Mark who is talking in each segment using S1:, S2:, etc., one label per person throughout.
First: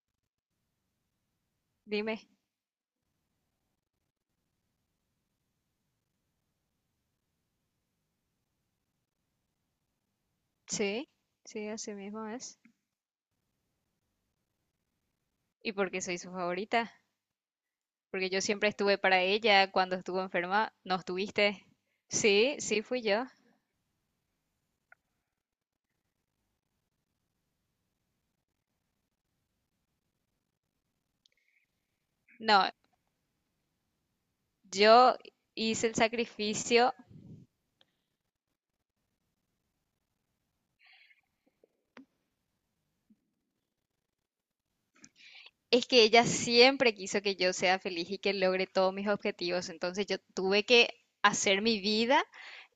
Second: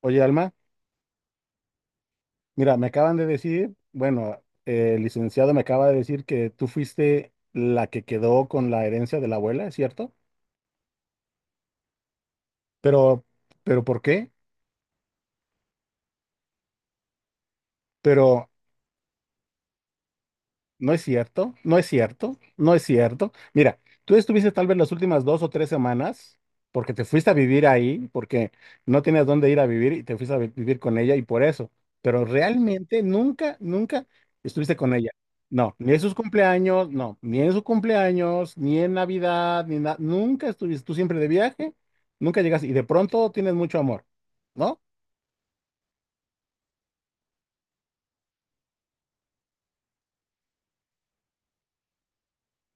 S1: Oye, Alma,
S2: Dime,
S1: mira, me acaban de decir, bueno, el licenciado me acaba de decir que tú fuiste la que quedó con la herencia de la abuela, ¿es cierto?
S2: sí, sí, así mismo es.
S1: Pero, pero ¿por qué?
S2: ¿Y por qué soy su favorita? Porque yo
S1: Pero
S2: siempre estuve para ella cuando estuvo enferma.
S1: no
S2: ¿No
S1: es cierto,
S2: estuviste?
S1: no es cierto,
S2: Sí,
S1: no es
S2: sí, fui yo.
S1: cierto. Mira, tú estuviste tal vez las últimas dos o tres semanas porque te fuiste a vivir ahí, porque no tenías dónde ir a vivir y te fuiste a vivir con ella y por eso. Pero
S2: No,
S1: realmente nunca, nunca estuviste con ella.
S2: yo
S1: No,
S2: hice
S1: ni
S2: el
S1: en sus cumpleaños,
S2: sacrificio.
S1: no, ni en su cumpleaños, ni en Navidad, ni nada. Nunca estuviste, tú siempre de viaje, nunca llegas y de pronto tienes mucho amor, ¿no?
S2: Es que ella siempre quiso que yo sea feliz y que logre todos mis objetivos. Entonces yo tuve que hacer mi vida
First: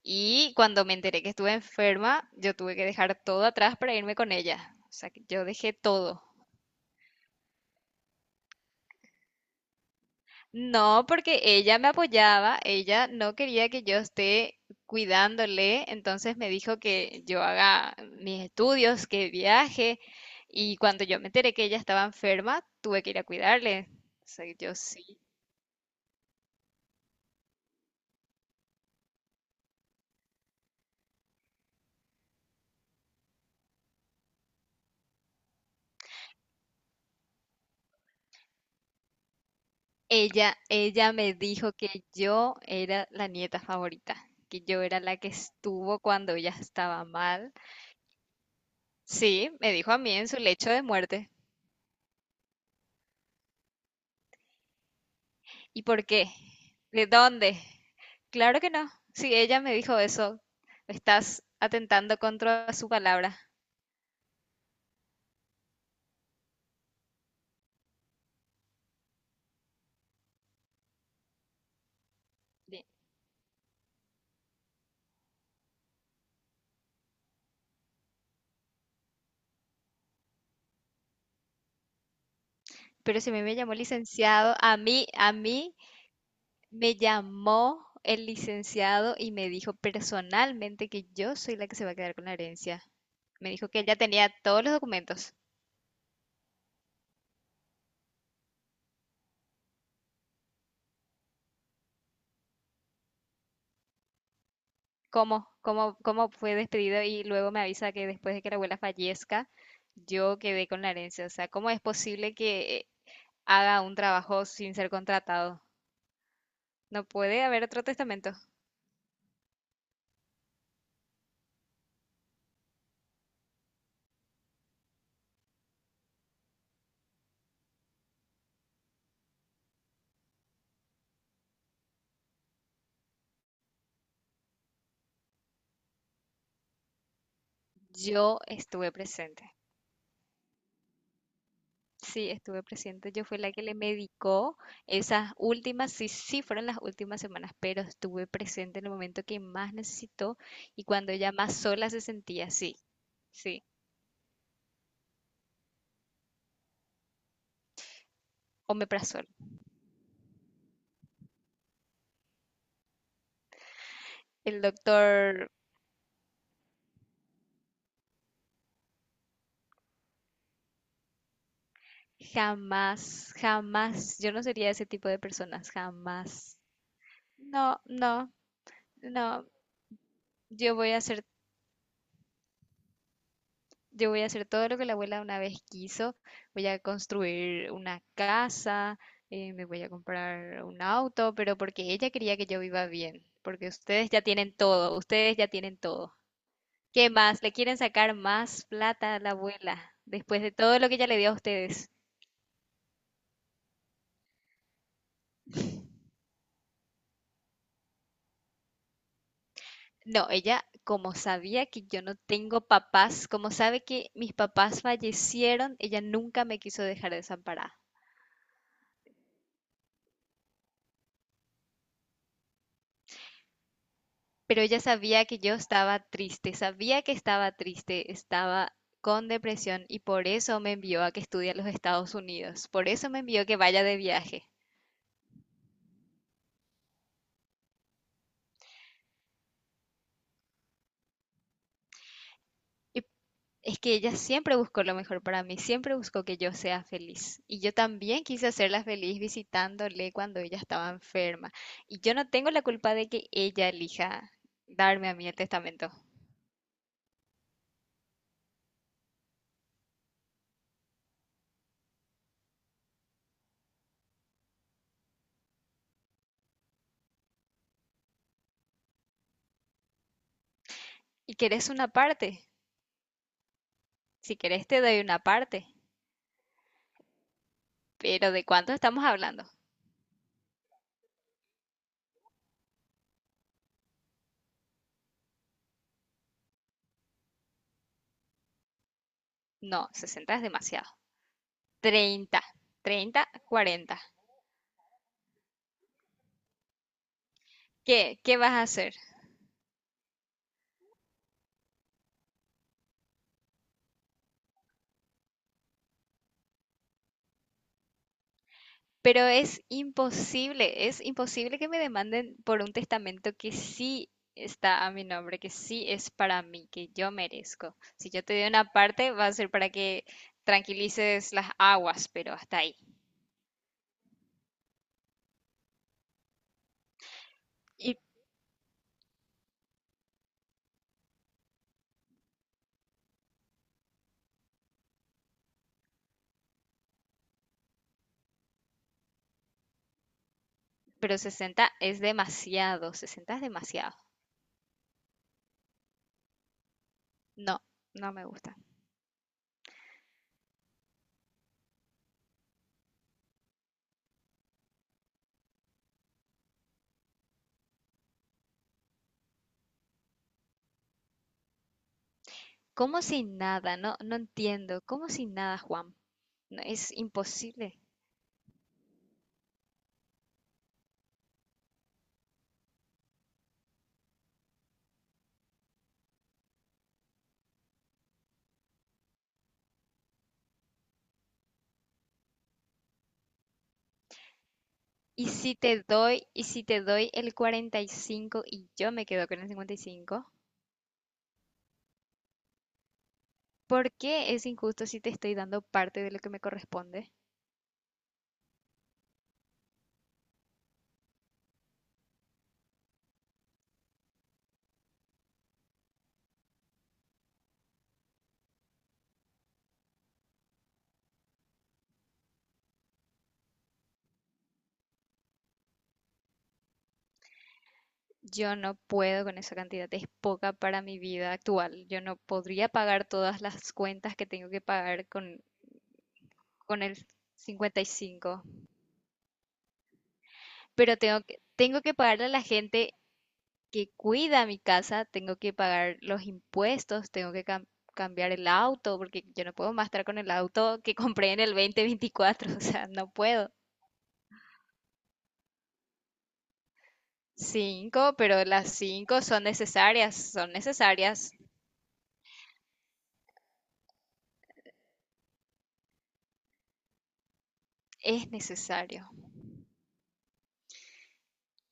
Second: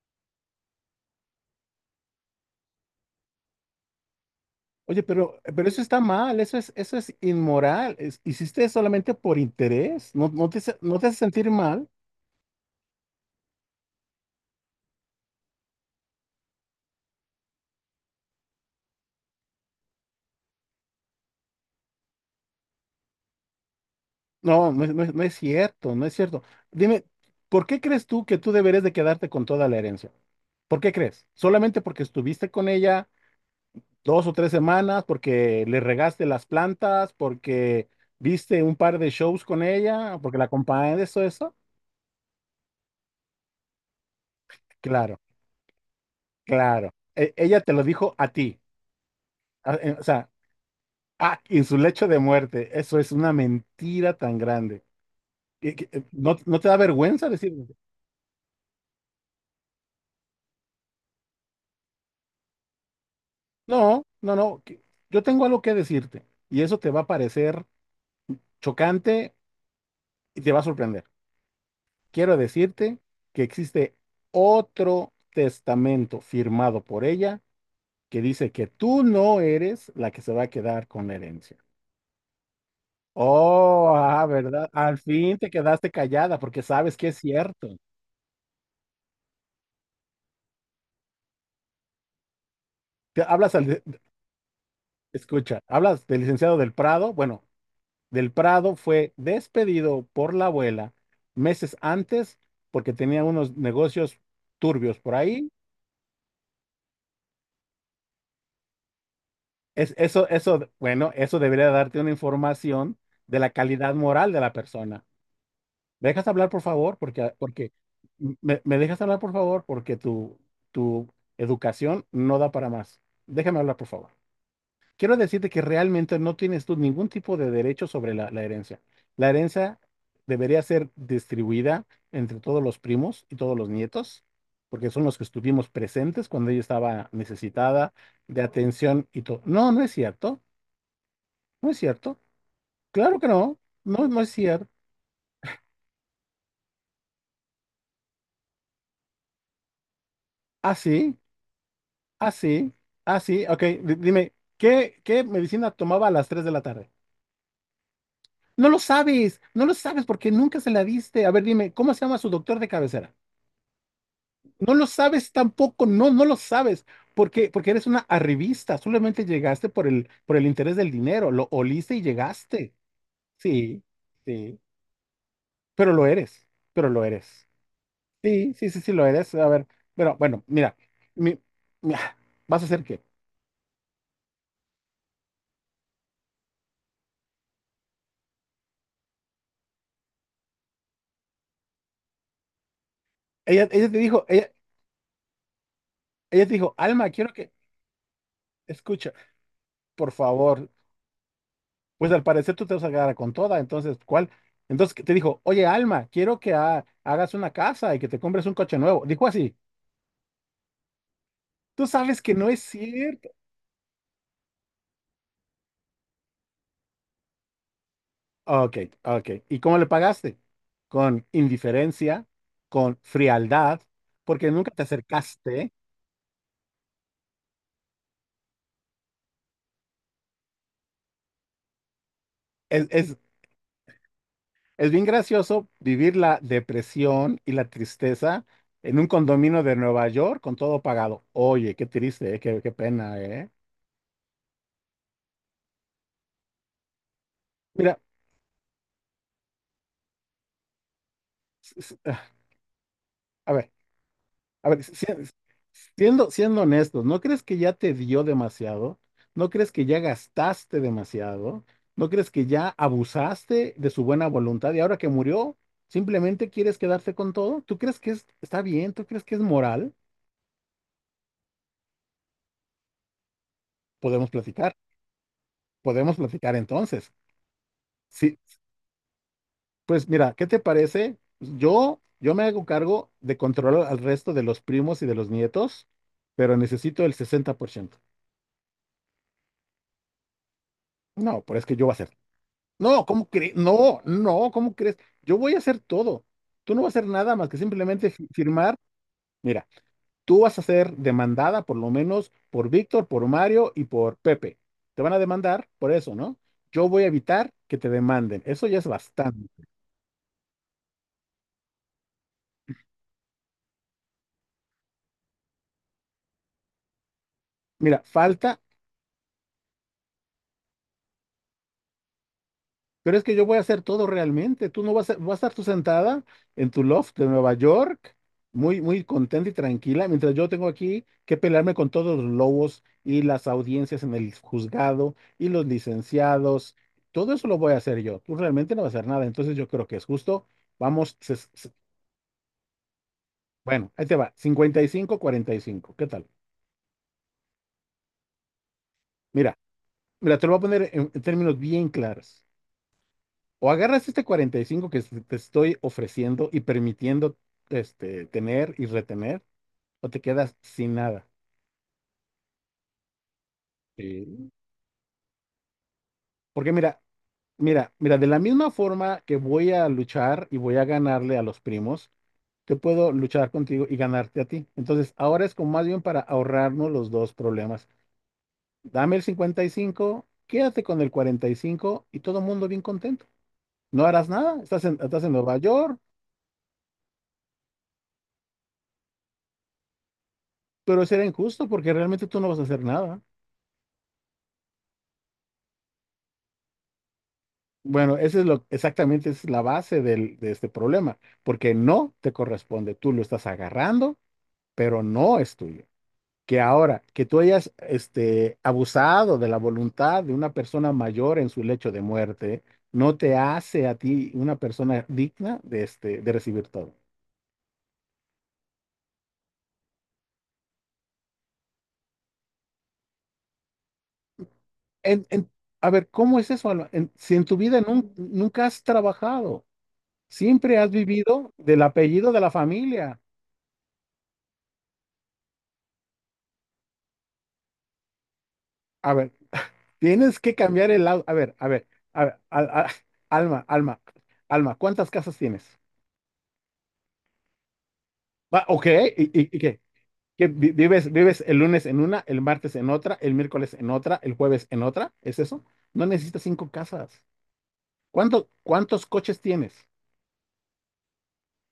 S2: y cuando me enteré que estuve enferma, yo tuve que dejar todo atrás para irme con ella. O
S1: Oye,
S2: sea, que
S1: pero,
S2: yo
S1: pero
S2: dejé
S1: eso está
S2: todo.
S1: mal, eso es inmoral. Hiciste solamente por interés. No
S2: No,
S1: te hace
S2: porque
S1: sentir
S2: ella
S1: mal?
S2: me apoyaba, ella no quería que yo esté cuidándole, entonces me dijo que yo haga mis estudios, que viaje, y cuando yo me enteré que ella estaba enferma, tuve que ir a cuidarle. O sea, yo sí.
S1: No es cierto, no es cierto. Dime, ¿por qué crees tú que tú deberías de quedarte con toda la herencia? ¿Por qué crees? ¿Solamente porque estuviste con ella dos o tres semanas, porque le regaste las plantas, porque viste un par de shows con ella, porque la
S2: Ella,
S1: acompañaste,
S2: ella
S1: eso,
S2: me
S1: eso?
S2: dijo que yo era la nieta favorita, que yo era la
S1: Claro,
S2: que estuvo cuando ella
S1: claro.
S2: estaba mal.
S1: Ella te lo dijo a ti.
S2: Sí, me
S1: A-
S2: dijo
S1: eh,
S2: a
S1: O
S2: mí en
S1: sea,
S2: su lecho de muerte.
S1: En su lecho de muerte. Eso es una mentira tan grande.
S2: ¿Y por qué?
S1: ¿No no te da
S2: ¿De
S1: vergüenza
S2: dónde?
S1: decirlo?
S2: Claro que no. Si ella me dijo eso, estás atentando contra su palabra.
S1: No, no, no. Yo tengo algo que decirte y eso te va a parecer chocante y te va a sorprender. Quiero
S2: Bien.
S1: decirte que existe otro testamento firmado por ella que dice que tú no eres la que se va a quedar con la herencia.
S2: Pero si a mí me llamó
S1: Oh,
S2: licenciado,
S1: ¿Verdad?
S2: a
S1: Al
S2: mí, a
S1: fin te
S2: mí
S1: quedaste callada porque
S2: me
S1: sabes que es cierto.
S2: llamó el licenciado y me dijo personalmente que yo soy la que se va a quedar con la herencia.
S1: Te
S2: Me
S1: hablas
S2: dijo que
S1: al,
S2: ella tenía todos los documentos.
S1: Escucha, hablas del licenciado del Prado. Bueno, del Prado fue despedido por la abuela meses antes porque tenía unos negocios turbios por ahí.
S2: ¿Cómo fue despedido y luego me avisa que después de que la abuela fallezca, yo quedé con la
S1: Bueno,
S2: herencia? O
S1: eso
S2: sea,
S1: debería
S2: ¿cómo es
S1: darte una
S2: posible que
S1: información de la
S2: haga
S1: calidad
S2: un
S1: moral de
S2: trabajo
S1: la
S2: sin ser
S1: persona.
S2: contratado?
S1: ¿Me dejas hablar, por favor?
S2: No puede haber otro testamento.
S1: Me dejas hablar, por favor, porque tu educación no da para más. Déjame hablar, por favor. Quiero decirte que realmente no tienes tú ningún tipo de derecho sobre la, la herencia. La herencia debería ser distribuida entre todos los primos y todos los nietos, porque son los que estuvimos presentes cuando ella estaba necesitada
S2: Yo
S1: de
S2: estuve
S1: atención y todo.
S2: presente.
S1: No, no es cierto, no es cierto.
S2: Sí, estuve presente.
S1: Claro
S2: Yo
S1: que
S2: fui la
S1: no,
S2: que le
S1: no, no es
S2: medicó
S1: cierto.
S2: esas últimas, sí, sí fueron las últimas semanas, pero estuve presente en el momento que más necesitó y cuando
S1: Así,
S2: ella más sola se sentía,
S1: así,
S2: sí,
S1: así. Ok,
S2: sí,
S1: dime, ¿qué, ¿qué medicina tomaba a las 3 de la tarde? No lo
S2: omeprazol.
S1: sabes, no lo sabes porque nunca se la diste. A ver, dime, ¿cómo se llama su doctor de cabecera?
S2: El
S1: No lo sabes
S2: doctor.
S1: tampoco, no, no lo sabes, porque eres una arribista, solamente llegaste por el interés del dinero, lo oliste y llegaste.
S2: Jamás,
S1: Sí,
S2: jamás. Yo no
S1: sí,
S2: sería ese tipo de personas,
S1: pero lo eres,
S2: jamás.
S1: pero lo eres.
S2: No, no,
S1: Sí, sí, sí, sí, lo eres.
S2: no.
S1: A ver, pero bueno,
S2: Yo
S1: mira,
S2: voy a hacer,
S1: mi, mi- vas a hacer qué.
S2: yo voy a hacer todo lo que la abuela una vez quiso. Voy a construir una casa, me voy a comprar un auto, pero porque ella quería que yo viva bien.
S1: Ella,
S2: Porque
S1: ella te
S2: ustedes ya
S1: dijo, ella,
S2: tienen todo, ustedes ya tienen todo.
S1: Ella te dijo, Alma,
S2: ¿Qué
S1: quiero
S2: más?
S1: que,
S2: ¿Le quieren sacar más
S1: escucha,
S2: plata a la abuela
S1: por
S2: después de
S1: favor,
S2: todo lo que ella le dio a ustedes?
S1: pues al parecer tú te vas a quedar con toda, entonces, ¿cuál? Entonces te dijo, oye, Alma, quiero que hagas una casa y que te compres un coche nuevo. Dijo así.
S2: No, ella, como sabía que
S1: Tú
S2: yo no
S1: sabes que no
S2: tengo
S1: es
S2: papás,
S1: cierto.
S2: como sabe que mis papás fallecieron, ella nunca me quiso dejar desamparada.
S1: Ok, ok. ¿Y cómo le pagaste? Con indiferencia, con frialdad, porque
S2: Pero
S1: nunca
S2: ella
S1: te
S2: sabía que yo
S1: acercaste.
S2: estaba triste, sabía que estaba triste, estaba con depresión y por eso me envió a que estudie en los Estados Unidos,
S1: Es,
S2: por eso
S1: es,
S2: me envió que vaya de viaje.
S1: es bien gracioso vivir la depresión y la tristeza en un condominio de Nueva York con todo pagado. Oye, qué triste, qué, qué
S2: Y
S1: pena, ¿eh?
S2: Es que ella siempre buscó lo mejor para mí, siempre buscó que yo sea feliz. Y yo
S1: Mira,
S2: también quise hacerla feliz visitándole cuando ella estaba enferma.
S1: s- s-
S2: Y yo
S1: ah,
S2: no tengo la culpa de que
S1: a
S2: ella
S1: ver.
S2: elija
S1: A ver,
S2: darme a mí el testamento.
S1: siendo, siendo honestos, ¿no crees que ya te dio demasiado? ¿No crees que ya gastaste demasiado? ¿No crees que ya abusaste de su buena voluntad y ahora que murió, simplemente quieres quedarte con todo? ¿Tú crees que está bien? ¿Tú crees que es moral?
S2: ¿Y querés una parte?
S1: Podemos
S2: Si querés
S1: platicar,
S2: te doy una parte.
S1: podemos platicar entonces.
S2: Pero
S1: Sí,
S2: ¿de cuánto estamos hablando?
S1: pues mira, ¿qué te parece? Yo me hago cargo de controlar al resto de los primos y de los nietos, pero necesito el 60%.
S2: No, 60 es demasiado.
S1: No, pero es que yo voy a hacer.
S2: 30,
S1: No,
S2: 30,
S1: ¿cómo crees? No,
S2: 40.
S1: no, ¿cómo crees? Yo voy a hacer todo. Tú no vas a hacer nada más que simplemente
S2: ¿Qué? ¿Qué vas a
S1: firmar.
S2: hacer?
S1: Mira, tú vas a ser demandada por lo menos por Víctor, por Mario y por Pepe. Te van a demandar por eso, ¿no? Yo voy a evitar que te demanden. Eso ya es
S2: Pero
S1: bastante.
S2: es imposible que me demanden por un testamento que sí está a mi nombre, que sí es para mí, que yo merezco.
S1: Mira,
S2: Si yo te doy
S1: falta.
S2: una parte, va a ser para que tranquilices las aguas, pero hasta ahí.
S1: Pero es que yo voy a hacer todo realmente. Tú no vas a, vas a estar tú sentada en tu loft de Nueva
S2: Y,
S1: York, muy, muy contenta y tranquila, mientras yo tengo aquí que pelearme con todos los lobos y las audiencias en el juzgado y los licenciados. Todo eso lo voy a hacer yo. Tú realmente no vas a hacer nada. Entonces yo creo que es justo. Vamos,
S2: pero 60 es demasiado, 60 es
S1: bueno,
S2: demasiado.
S1: ahí te va. 55, 45. ¿Qué tal?
S2: No, no me gusta.
S1: Mira, mira, te lo voy a poner en términos bien claros. O agarras este 45 que te estoy ofreciendo y permitiendo este, tener y retener, o te quedas sin nada.
S2: Como si nada, no, no
S1: Sí.
S2: entiendo. Como si nada, Juan. No,
S1: Porque
S2: es
S1: mira,
S2: imposible.
S1: mira, mira, de la misma forma que voy a luchar y voy a ganarle a los primos, yo puedo luchar contigo y ganarte a ti. Entonces, ahora es como más bien para ahorrarnos los dos problemas. Dame el 55, quédate con el 45 y cinco y todo el mundo bien contento. No harás nada, estás
S2: Y
S1: en
S2: si
S1: Nueva
S2: te
S1: York,
S2: doy, y si te doy el 45 y yo me quedo con el 55?
S1: pero será injusto porque realmente tú no vas a hacer nada.
S2: ¿Por qué es injusto si te estoy dando parte de lo que me corresponde?
S1: Bueno, exactamente esa es la base de este problema, porque no te corresponde, tú lo estás agarrando, pero no es tuyo. Que ahora, que tú hayas este, abusado de la voluntad de una persona mayor en su lecho de muerte, no te hace a ti una persona digna de, este, de recibir todo.
S2: Yo no puedo con esa cantidad, es poca para mi vida actual. Yo no podría pagar todas las cuentas que tengo que pagar
S1: En-
S2: con,
S1: en- a ver, ¿cómo es eso,
S2: con
S1: Alma?
S2: el
S1: Si en tu vida
S2: cincuenta y cinco.
S1: nunca has trabajado, siempre has
S2: Pero tengo que,
S1: vivido
S2: tengo
S1: del
S2: que pagarle a
S1: apellido de
S2: la
S1: la
S2: gente
S1: familia.
S2: que cuida mi casa, tengo que pagar los impuestos, tengo que cambiar el auto,
S1: A
S2: porque
S1: ver.
S2: yo no puedo más estar con el
S1: Tienes que
S2: auto
S1: cambiar
S2: que
S1: el auto.
S2: compré
S1: A
S2: en el
S1: ver,
S2: dos
S1: a
S2: mil
S1: ver, a ver,
S2: veinticuatro. O sea, no puedo.
S1: alma, alma, alma, ¿cuántas casas tienes?
S2: Cinco, pero
S1: Va,
S2: las
S1: ok,
S2: cinco
S1: ¿y,
S2: son
S1: y- y qué?
S2: necesarias,
S1: ¿Qué
S2: son
S1: vives,
S2: necesarias.
S1: vives el lunes en una, el martes en otra, el miércoles en otra, el jueves en otra? ¿Es eso? No necesitas cinco casas.
S2: Es
S1: ¿Cuánto, cuántos
S2: necesario.
S1: coches tienes?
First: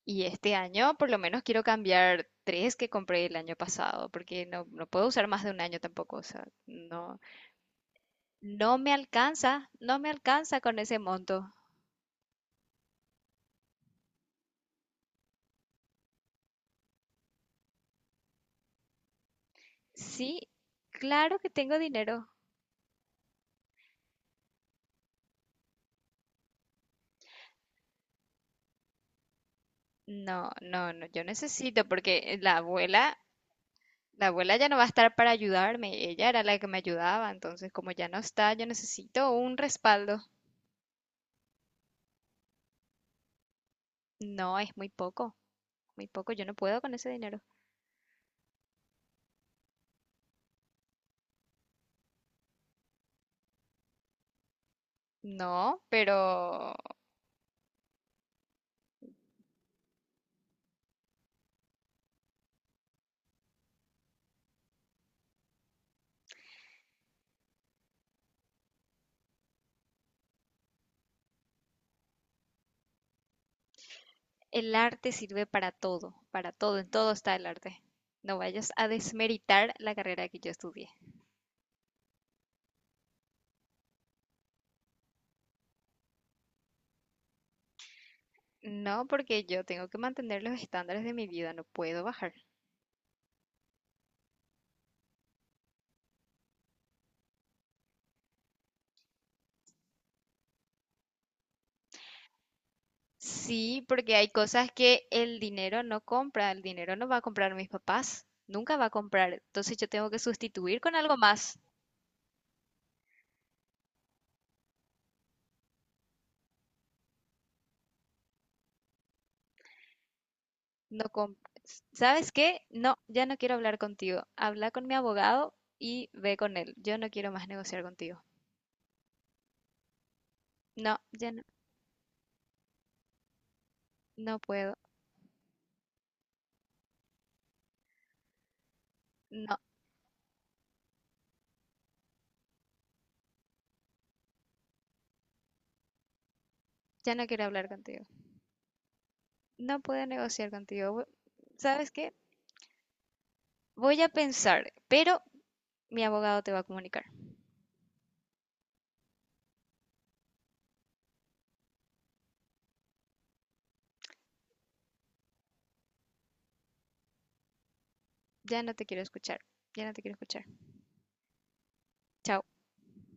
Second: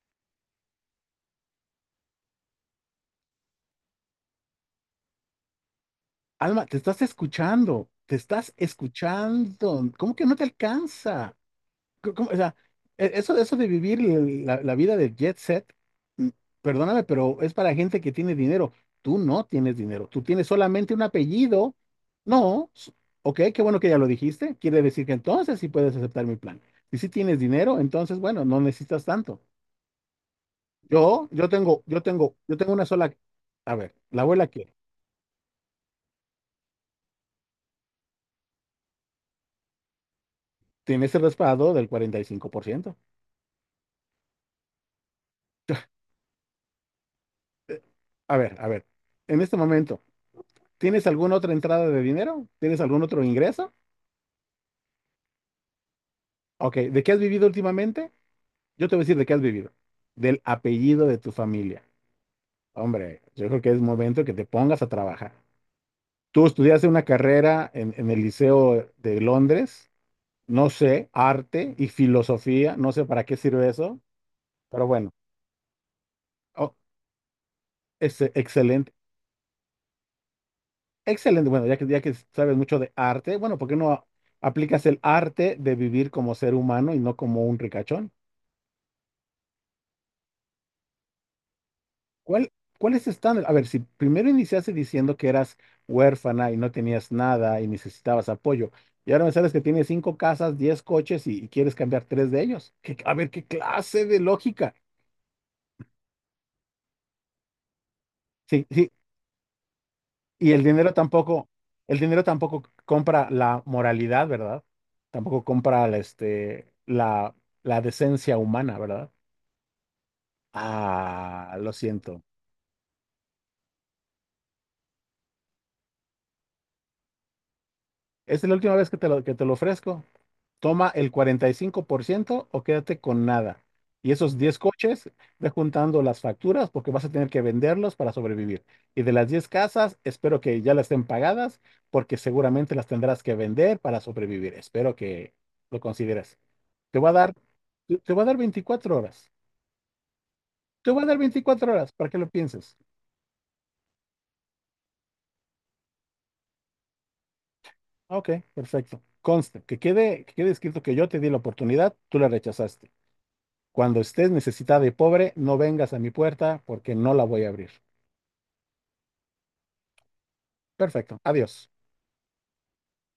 S2: Y este año por lo menos quiero cambiar tres que compré el año pasado, porque no, no puedo usar más de un año tampoco. O sea,
S1: Alma, te estás
S2: no,
S1: escuchando, te estás
S2: no me alcanza,
S1: escuchando.
S2: no me
S1: ¿Cómo que no te
S2: alcanza con ese
S1: alcanza?
S2: monto.
S1: ¿Cómo? O sea, eso, eso de vivir la, la vida de jet set, mm, perdóname, pero es para gente que tiene dinero. Tú no tienes dinero, tú
S2: Sí,
S1: tienes solamente un
S2: claro que
S1: apellido.
S2: tengo dinero.
S1: No, s- Ok, qué bueno que ya lo dijiste. Quiere decir que entonces sí puedes aceptar mi plan. Y si tienes dinero, entonces, bueno, no necesitas tanto.
S2: No, no, no, yo
S1: Yo, yo tengo,
S2: necesito,
S1: yo tengo,
S2: porque
S1: yo
S2: la
S1: tengo una sola.
S2: abuela,
S1: A ver, la
S2: la
S1: abuela
S2: abuela ya
S1: quiere.
S2: no va a estar para ayudarme. Ella era la que me ayudaba, entonces como ya no está, yo necesito un respaldo.
S1: Tiene ese respaldo del 45%.
S2: No, es muy poco, yo no puedo con ese dinero.
S1: Eh, a ver, en este momento, ¿tienes alguna otra entrada de dinero? ¿Tienes algún otro ingreso?
S2: No, pero.
S1: Ok, ¿de qué has vivido últimamente? Yo te voy a decir de qué has vivido. Del apellido de tu familia. Hombre, yo creo que es momento que te pongas a trabajar. Tú estudiaste una carrera en el Liceo de Londres, no sé, arte y filosofía, no sé para qué sirve eso,
S2: El
S1: pero bueno,
S2: arte sirve para
S1: oh,
S2: todo, en todo está el arte.
S1: es
S2: No vayas a
S1: excelente,
S2: desmeritar la carrera que yo estudié.
S1: excelente. Bueno, ya que sabes mucho de arte, bueno, ¿por qué no aplicas el arte de vivir como ser humano y no como un ricachón?
S2: No, porque yo tengo que mantener los estándares de mi vida, no puedo bajar.
S1: ¿Cuál, cuál es tu estándar? A ver, si primero iniciaste diciendo que eras huérfana y no tenías nada y necesitabas apoyo, y ahora me sabes que tienes cinco casas, diez coches y quieres cambiar tres de ellos. ¿Qué- a ver, ¿qué
S2: Sí,
S1: clase
S2: porque
S1: de
S2: hay cosas
S1: lógica?
S2: que el dinero no compra, el dinero no va a comprar mis papás,
S1: Sí,
S2: nunca va
S1: sí,
S2: a comprar, entonces yo tengo que
S1: y
S2: sustituir con algo más.
S1: el dinero tampoco compra la moralidad, ¿verdad? Tampoco compra la, este, la decencia humana, ¿verdad?
S2: No com-
S1: Ah, lo siento.
S2: ¿Sabes qué? No, ya no quiero hablar contigo. Habla con mi abogado y ve con él. Yo no quiero más negociar contigo.
S1: Esta es la última vez que te lo ofrezco. Toma
S2: No,
S1: el
S2: ya no,
S1: 45% o quédate con nada. Y esos
S2: no
S1: 10
S2: puedo.
S1: coches, ve juntando las facturas porque vas a tener que venderlos para sobrevivir. Y de las 10
S2: No,
S1: casas, espero que ya las estén pagadas porque seguramente las tendrás que vender para sobrevivir. Espero que lo consideres. Te voy a
S2: ya no
S1: dar,
S2: quiero hablar
S1: te
S2: contigo.
S1: te voy a dar 24 horas.
S2: No puedo negociar
S1: Te
S2: contigo.
S1: voy a dar 24
S2: ¿Sabes
S1: horas para
S2: qué?
S1: que lo pienses.
S2: Voy a pensar, pero mi abogado te va a comunicar.
S1: Ok, perfecto. Conste, que quede escrito que yo te di la oportunidad, tú la rechazaste. Cuando estés necesitada y pobre, no vengas a mi puerta porque no la voy a abrir.
S2: Ya no te quiero escuchar. Ya no te quiero escuchar.
S1: Perfecto. Adiós.
S2: Chao.